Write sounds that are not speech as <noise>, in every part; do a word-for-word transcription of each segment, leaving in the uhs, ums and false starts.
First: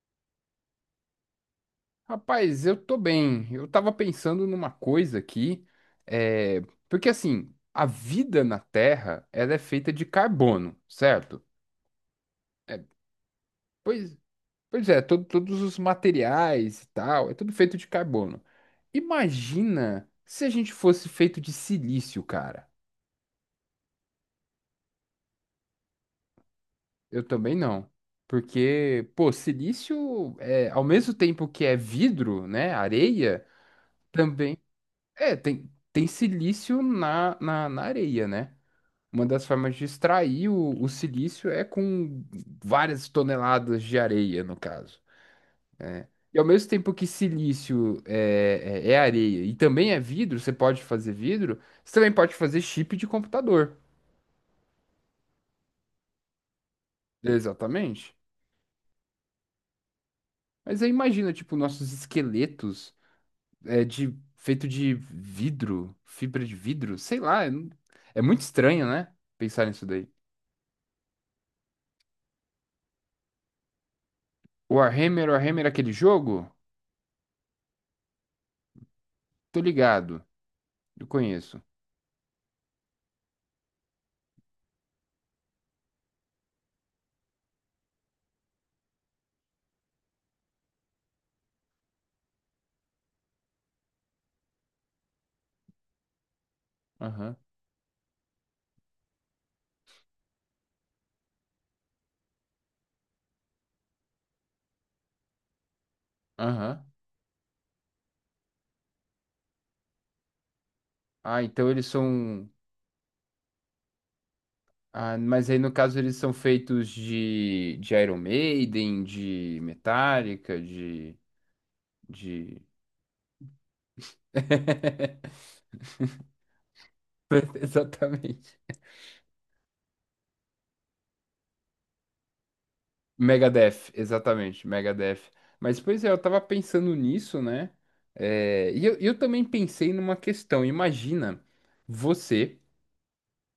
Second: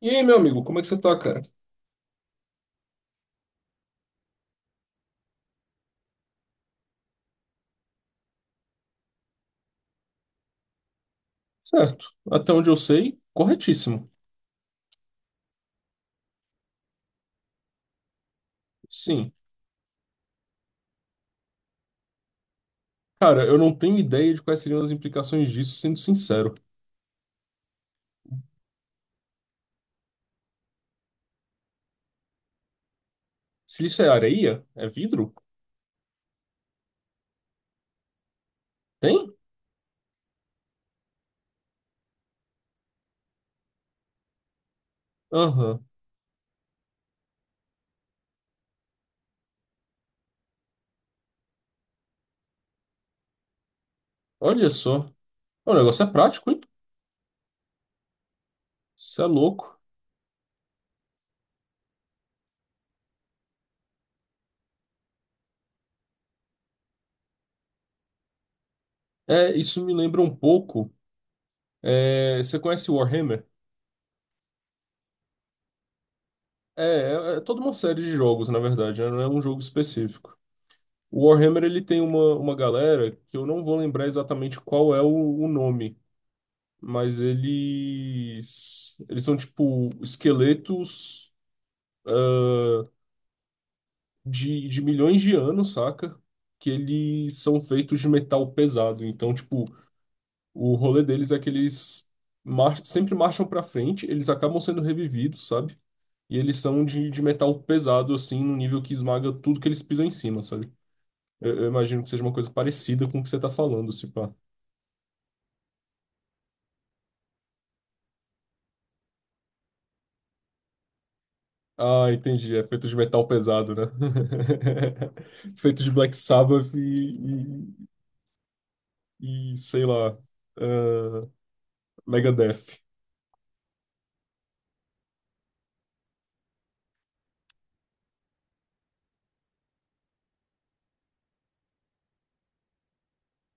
E aí, meu amigo, como é que você tá, cara? Rapaz, eu tô bem. Eu tava pensando numa coisa aqui, é, porque assim, a vida na Terra, ela é feita de carbono, certo? Certo. Até onde eu É, sei, corretíssimo. pois, pois é, to- Todos os materiais e tal, é tudo feito de carbono. Sim. Imagina se a gente fosse feito de silício, cara. Cara, eu não tenho ideia de quais seriam as implicações disso, sendo sincero. Eu também não. Porque, pô, silício é, ao mesmo tempo que é vidro, né, areia, Se isso é também areia? É vidro? é, tem, tem silício na, na, na areia, né? Uma Tem? das formas de extrair o, o silício é com várias toneladas de areia, no caso. Aham. E ao mesmo tempo que silício é, é, é areia e também é vidro, você pode fazer vidro, você também pode fazer chip de computador. Olha só. O negócio é prático, hein? Exatamente. Isso é louco. Mas aí imagina, tipo, nossos esqueletos é, de, feito de vidro, fibra de vidro, sei lá. É, é muito estranho, né? É, Pensar isso nisso me daí. lembra um pouco. É, você conhece Warhammer? Warhammer, Warhammer, é aquele jogo? É, é, é toda uma série de jogos, na verdade, né? Não é um jogo Tô ligado. específico. Eu O conheço. Warhammer, ele tem uma, uma galera que eu não vou lembrar exatamente qual é o o nome, mas eles eles são tipo esqueletos de, de milhões de anos, saca? Que Aham. eles são feitos de metal pesado. Então, tipo, o rolê deles é que eles mar sempre marcham pra frente, eles acabam sendo revividos, sabe? E eles são Aham. de, de metal pesado, assim, no nível que esmaga tudo que eles pisam em cima, sabe? Ah, Eu, eu então eles imagino que seja uma são. coisa parecida com o que você tá falando, se pá. Ah, mas aí no caso eles são feitos de, de Iron Maiden, de Metallica, de, Ah, entendi. de... É feito de metal pesado, né? <laughs> <laughs> Feito de Black Sabbath e, Exatamente. e sei lá, ah, Megadeth. Megadeth, exatamente, Megadeth. Mas pois é, eu tava pensando nisso, né? É, e eu, eu também pensei numa questão. Imagina você,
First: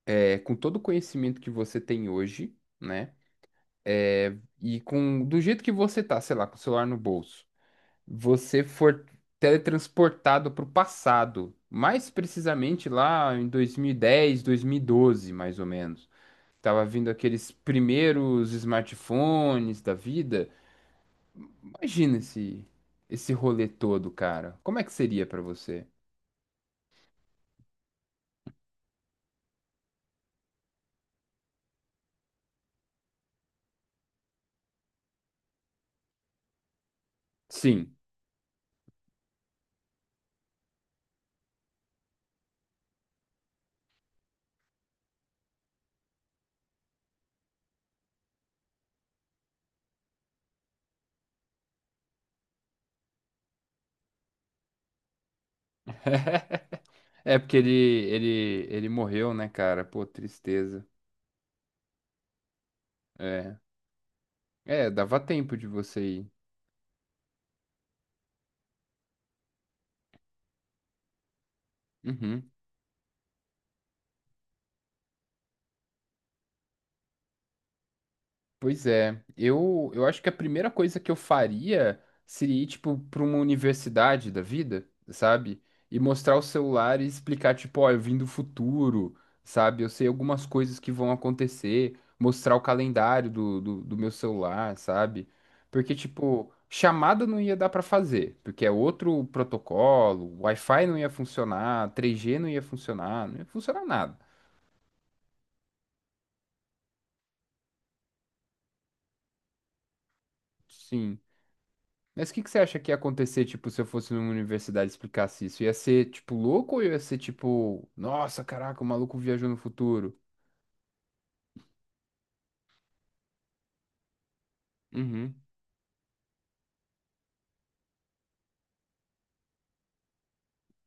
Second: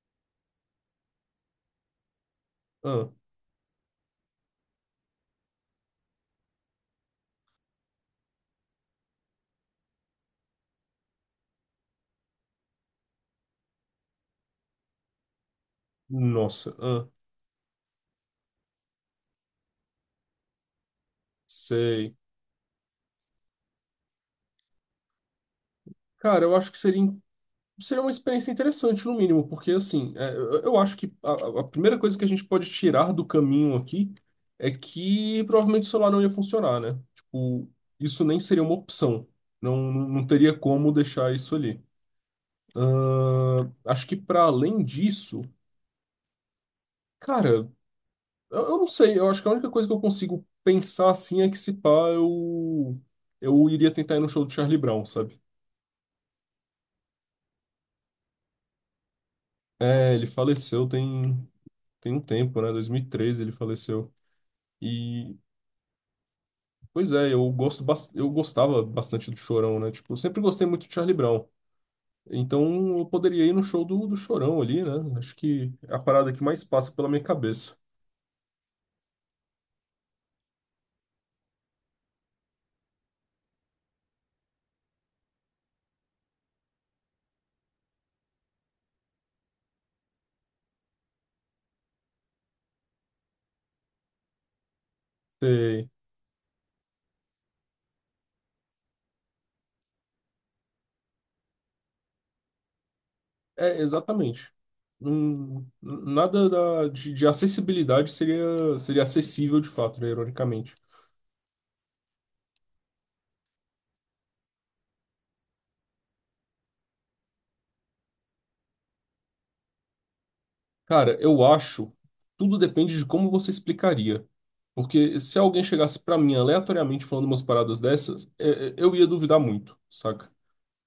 é, com todo o conhecimento que você tem hoje, Ah, né? É, e com do jeito que você tá, sei lá, com o celular no bolso. Você for teletransportado para o passado, mais precisamente lá em dois mil e dez, dois mil e doze, mais ou menos. nossa, Tava ah, vindo aqueles primeiros smartphones da vida. sei. Imagina esse, Esse rolê todo, cara. Como é que seria para você? Cara, eu acho que seria, seria uma experiência interessante, no mínimo, porque assim, é, eu eu acho que a, a primeira coisa que a gente pode tirar do caminho aqui é que provavelmente o celular não ia funcionar, né? Tipo, Sim. isso nem seria uma opção. Não, não não teria como deixar isso ali. Ah, acho que para além disso, cara. Eu, eu não sei, eu acho que a única coisa que eu consigo pensar assim é que se pá, eu, eu iria tentar ir no show do Charlie Brown, sabe? <laughs> É porque ele, ele, ele morreu, né, cara? Pô, É, ele tristeza. faleceu tem, tem um tempo, né? dois mil e treze ele É. faleceu. É, dava E, tempo de você ir. pois é, eu gosto, bas- eu gostava bastante do Chorão, né? Tipo, eu sempre gostei muito do Charlie Brown. Uhum. Então eu poderia ir no show do, do Chorão ali, né? Acho que é a parada que mais passa pela minha cabeça. Pois é, eu, eu acho que a primeira coisa que eu faria seria ir, tipo, para uma universidade da vida, sabe? E mostrar o celular e explicar, tipo, ó, eu vim do futuro, sabe? Eu sei algumas coisas que vão acontecer, mostrar o calendário do, do, do meu celular, sabe? Você Porque, tipo, chamada não ia dar para fazer, porque é outro protocolo, Wi-Fi não ia funcionar, três G não ia funcionar, não ia é, funcionar nada. exatamente. Não- nada da- de, de acessibilidade seria, seria acessível de fato, né, ironicamente. Sim. Mas o que que você acha que ia acontecer, tipo, se eu fosse numa universidade e explicasse isso? Ia ser, tipo, louco ou ia ser, tipo, nossa, caraca, o maluco viajou no futuro? Cara, eu acho, tudo depende de como você explicaria. Porque Uhum. se alguém chegasse pra mim aleatoriamente falando umas paradas dessas, é, é, eu ia duvidar muito, saca?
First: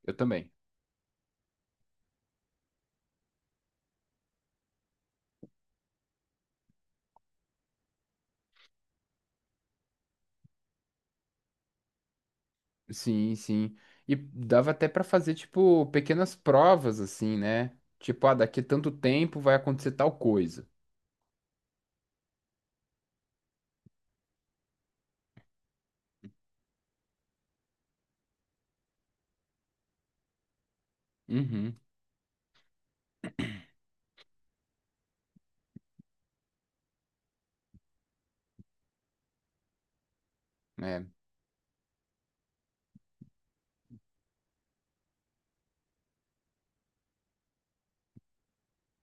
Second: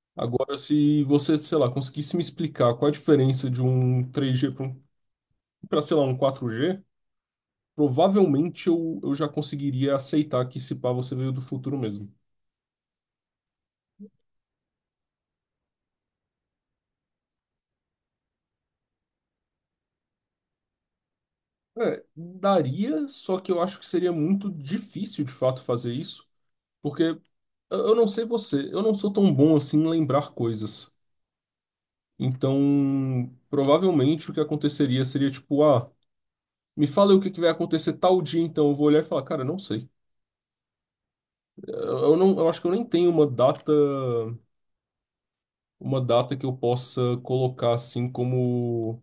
Eu também. Agora, se você, sei lá, conseguisse me explicar qual a diferença de um três G para um, pra, sei lá, um quatro G, provavelmente eu, eu já conseguiria aceitar que se pá você veio do futuro mesmo. Sim, sim. E dava até pra fazer, tipo, pequenas provas, assim, né? Tipo, ah, daqui a tanto tempo vai acontecer tal coisa. É, daria, só que eu acho que seria muito difícil de fato fazer isso, porque eu eu não sei você, eu não sou tão bom assim em lembrar coisas. Uhum. Então, provavelmente o que aconteceria seria tipo, ah, me fala aí o que que vai acontecer tal dia, então eu vou olhar e falar, cara, não sei. Né? Eu eu não, eu acho que eu nem tenho uma data, uma data que eu possa colocar assim como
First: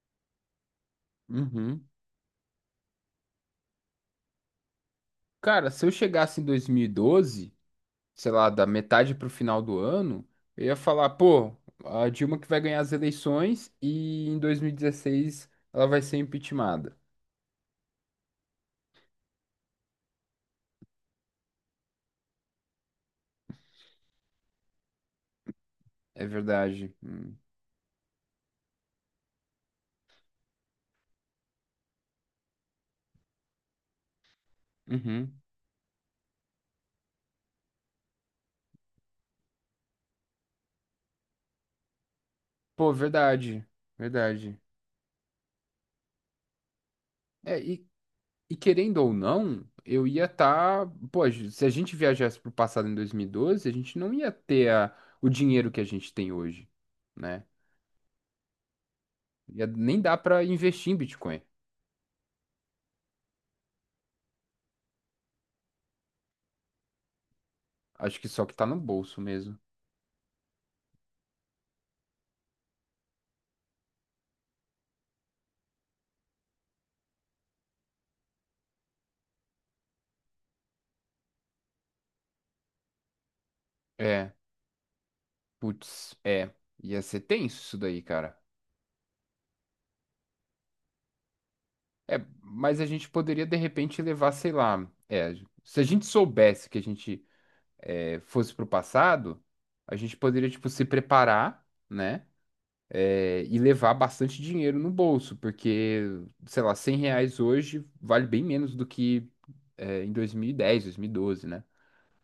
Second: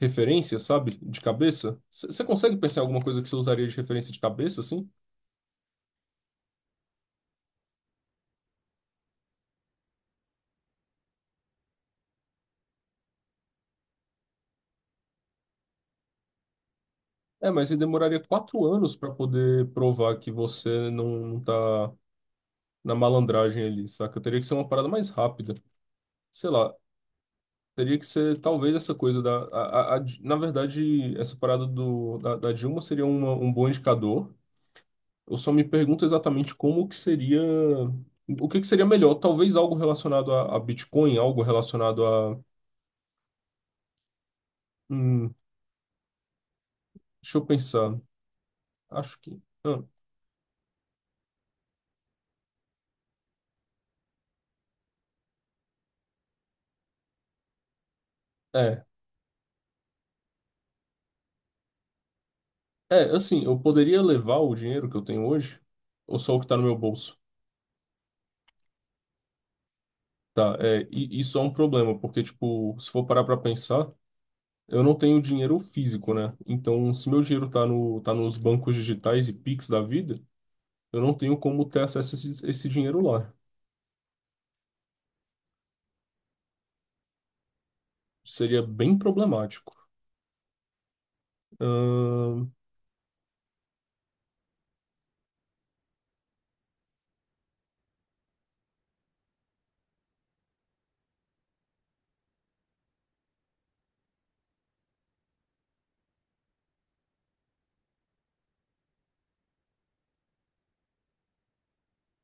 referência, sabe? De cabeça. Uhum. Você consegue pensar em alguma coisa que você usaria de referência de cabeça, assim? Cara, se eu chegasse em dois mil e doze, sei lá, da metade pro final do ano, eu ia falar, pô, a Dilma que vai ganhar as eleições e em dois mil e dezesseis ela vai ser impeachmentada. É, mas você demoraria quatro anos pra poder provar que você não, não tá na malandragem ali, saca? Teria que ser uma parada mais rápida. É Sei lá, verdade. Hum. teria que ser talvez essa coisa da. A- a- a- na verdade, essa parada do, da, da Dilma seria uma- um bom indicador. Eu Uhum. só me pergunto exatamente como que seria. O que que seria melhor? Talvez algo relacionado a, a Bitcoin, algo relacionado a. Pô, verdade. Verdade. hum, Deixa eu É, e, pensar. e querendo ou Acho que. não, ah, eu ia estar. Pô, se a gente viajasse pro passado em dois mil e doze, a gente não ia ter a- o dinheiro que a gente tem hoje, né? É. Ia- nem dá pra investir em Bitcoin. É, assim, eu poderia levar o dinheiro que eu tenho hoje, ou só o que tá no meu bolso, Acho que só que tá no bolso mesmo. tá? É, e isso é um problema, porque, tipo, se for parar pra pensar, eu não tenho dinheiro físico, né? Então, se meu dinheiro tá no, tá nos bancos digitais e Pix da vida, eu não tenho como ter acesso a esse, esse dinheiro lá. É. Putz, é, ia ser tenso isso daí, cara. Seria bem problemático. É, Ahn, mas a gente poderia de repente levar, sei lá, é, se a gente soubesse que a gente é, fosse pro passado, a gente poderia, tipo, se preparar, né? É, e levar bastante dinheiro no bolso, porque, sei lá, cem reais hoje vale bem menos do que é, em dois mil e dez, dois mil e doze, né?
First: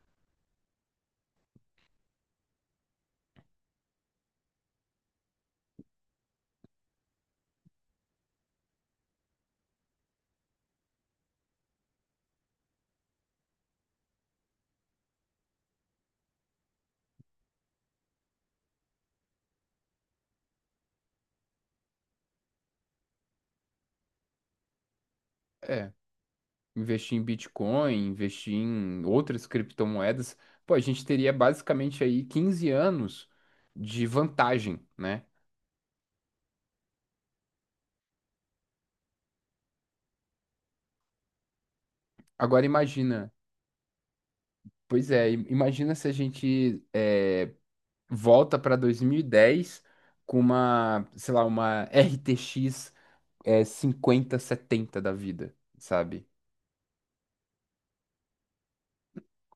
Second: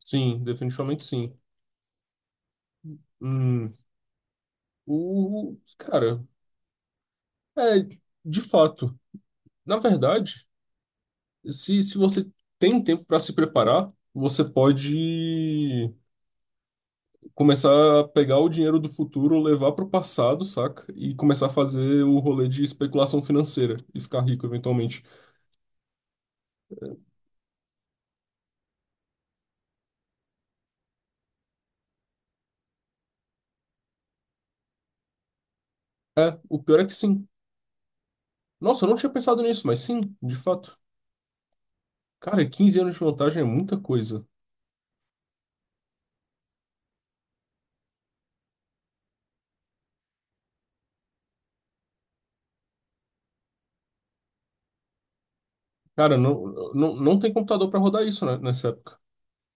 sim, definitivamente sim. Hum, o, Cara, é, de fato, na verdade. Se, se você tem um tempo para se preparar, você pode começar a pegar o dinheiro do futuro, levar para o passado, saca? E começar a fazer o rolê de especulação financeira e ficar rico eventualmente. É. Investir em Bitcoin, investir em outras criptomoedas, pô, a gente teria basicamente aí quinze anos de vantagem, né? É, o pior é que sim. Nossa, eu não tinha pensado nisso, mas sim, de fato. Cara, Agora quinze anos de imagina, vantagem é muita coisa. pois é, im- Imagina se a gente é, volta para dois mil e dez com uma, sei lá, uma R T X é, cinquenta setenta da vida, Cara, sabe? não, não, não tem computador para rodar isso, né, nessa época.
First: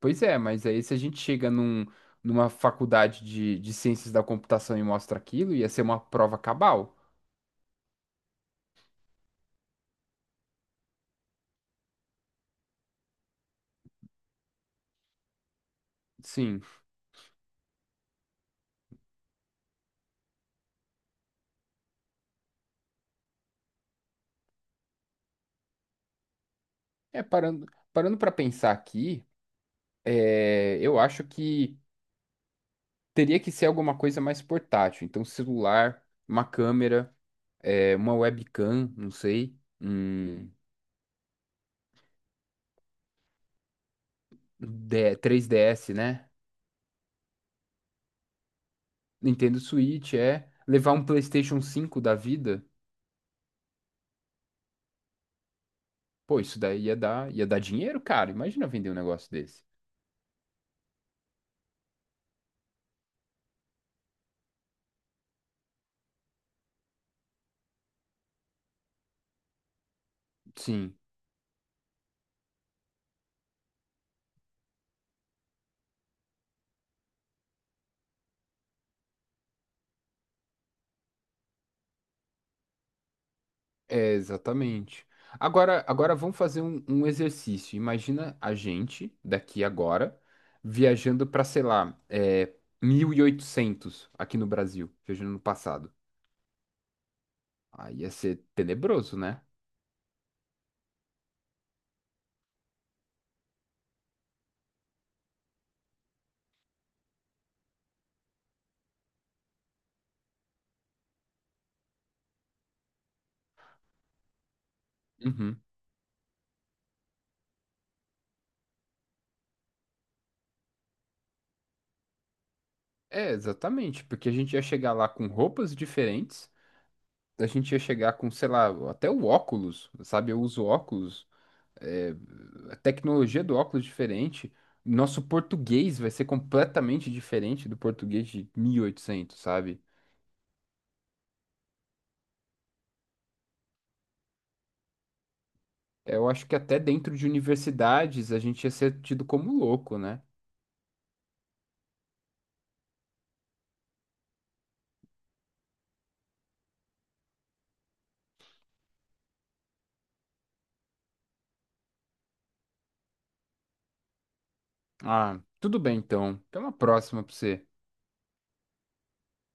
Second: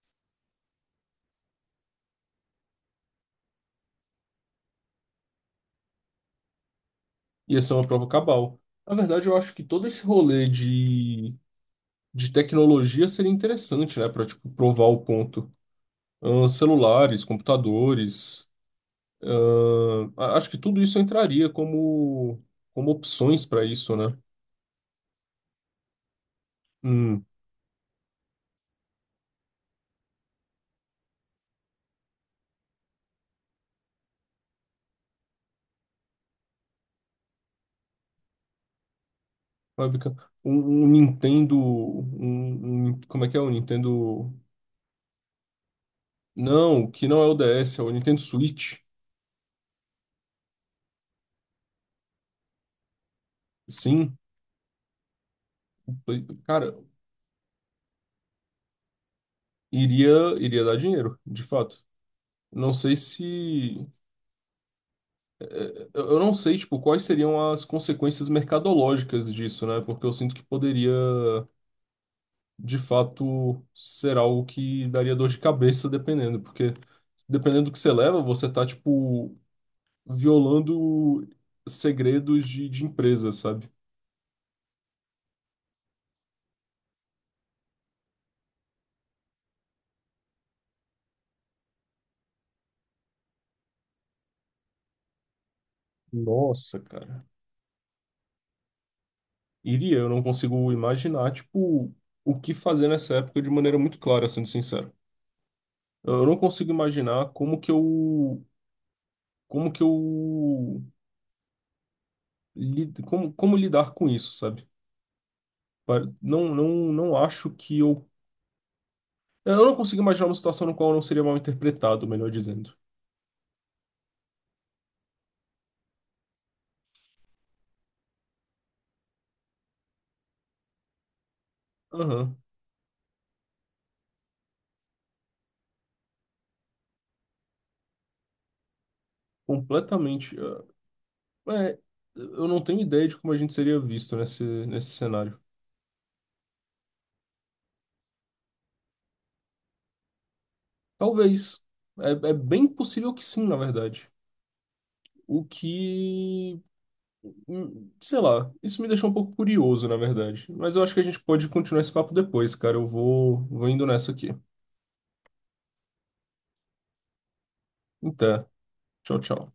Pois é, mas aí se a gente chega num, numa faculdade de, de ciências da computação e mostra aquilo, ia ser uma prova cabal. Ia ser uma prova cabal. Na verdade, eu acho que todo esse rolê de, de tecnologia seria interessante, né, para tipo, provar o ponto. ahn, Sim. Celulares, computadores. Ahn, a- acho que tudo isso entraria como, como opções para isso, né? É, Hum, parando, Parando para pensar aqui, é, eu acho que teria que ser alguma coisa mais portátil. Então, celular, uma câmera, é, uma webcam, não sei, fábrica- um um, Um Nintendo. Um, um- como é que é? O Nintendo. D- três D S, né? Não, que não é o D S, é o Nintendo Switch. Nintendo Switch, é. Levar um PlayStation cinco da vida? Sim, Play- Pô, isso cara, daí ia dar, ia dar dinheiro, cara. Imagina vender um negócio desse. iria, iria dar dinheiro, de fato. Não sei se. Eu eu não sei, tipo, quais seriam as consequências mercadológicas disso, né? Porque eu sinto que poderia. Sim. De fato ser algo que daria dor de cabeça dependendo, porque dependendo do que você leva, você tá, tipo, violando segredos de, de empresa, sabe? É, exatamente. Agora, agora vamos fazer um, um exercício. Imagina a gente, daqui agora, viajando para, sei lá, é, mil e oitocentos aqui no Brasil, viajando no passado. Nossa, cara. Aí ia ser tenebroso, né? Iria, eu não consigo imaginar, tipo, o que fazer nessa época de maneira muito clara, sendo sincero. Eu não consigo imaginar como que eu, como que eu, lid- como, como lidar com isso, sabe? Uhum. Pa- Não, não, não acho que eu. Eu não consigo imaginar uma situação no qual eu não seria mal interpretado, melhor dizendo. É, exatamente, porque a gente ia chegar lá com roupas diferentes, a gente ia chegar com, sei lá, até o óculos, sabe? Eu uso óculos é, Aham, a tecnologia do óculos é diferente. Nosso português vai ser completamente diferente do português de mil e oitocentos, sabe? completamente. É, é, eu não tenho ideia de como a gente seria visto nesse, nesse cenário. Eu acho que até dentro de universidades a gente ia ser tido como louco, né? Talvez. É, é bem possível que sim, na verdade. O que. hum, Sei lá, isso me deixou um pouco curioso, na verdade. Mas eu acho que a gente pode continuar esse papo depois, cara. Eu vou, vou indo nessa aqui. Ah, tudo bem então. Até uma próxima pra você. Então, tchau, tchau.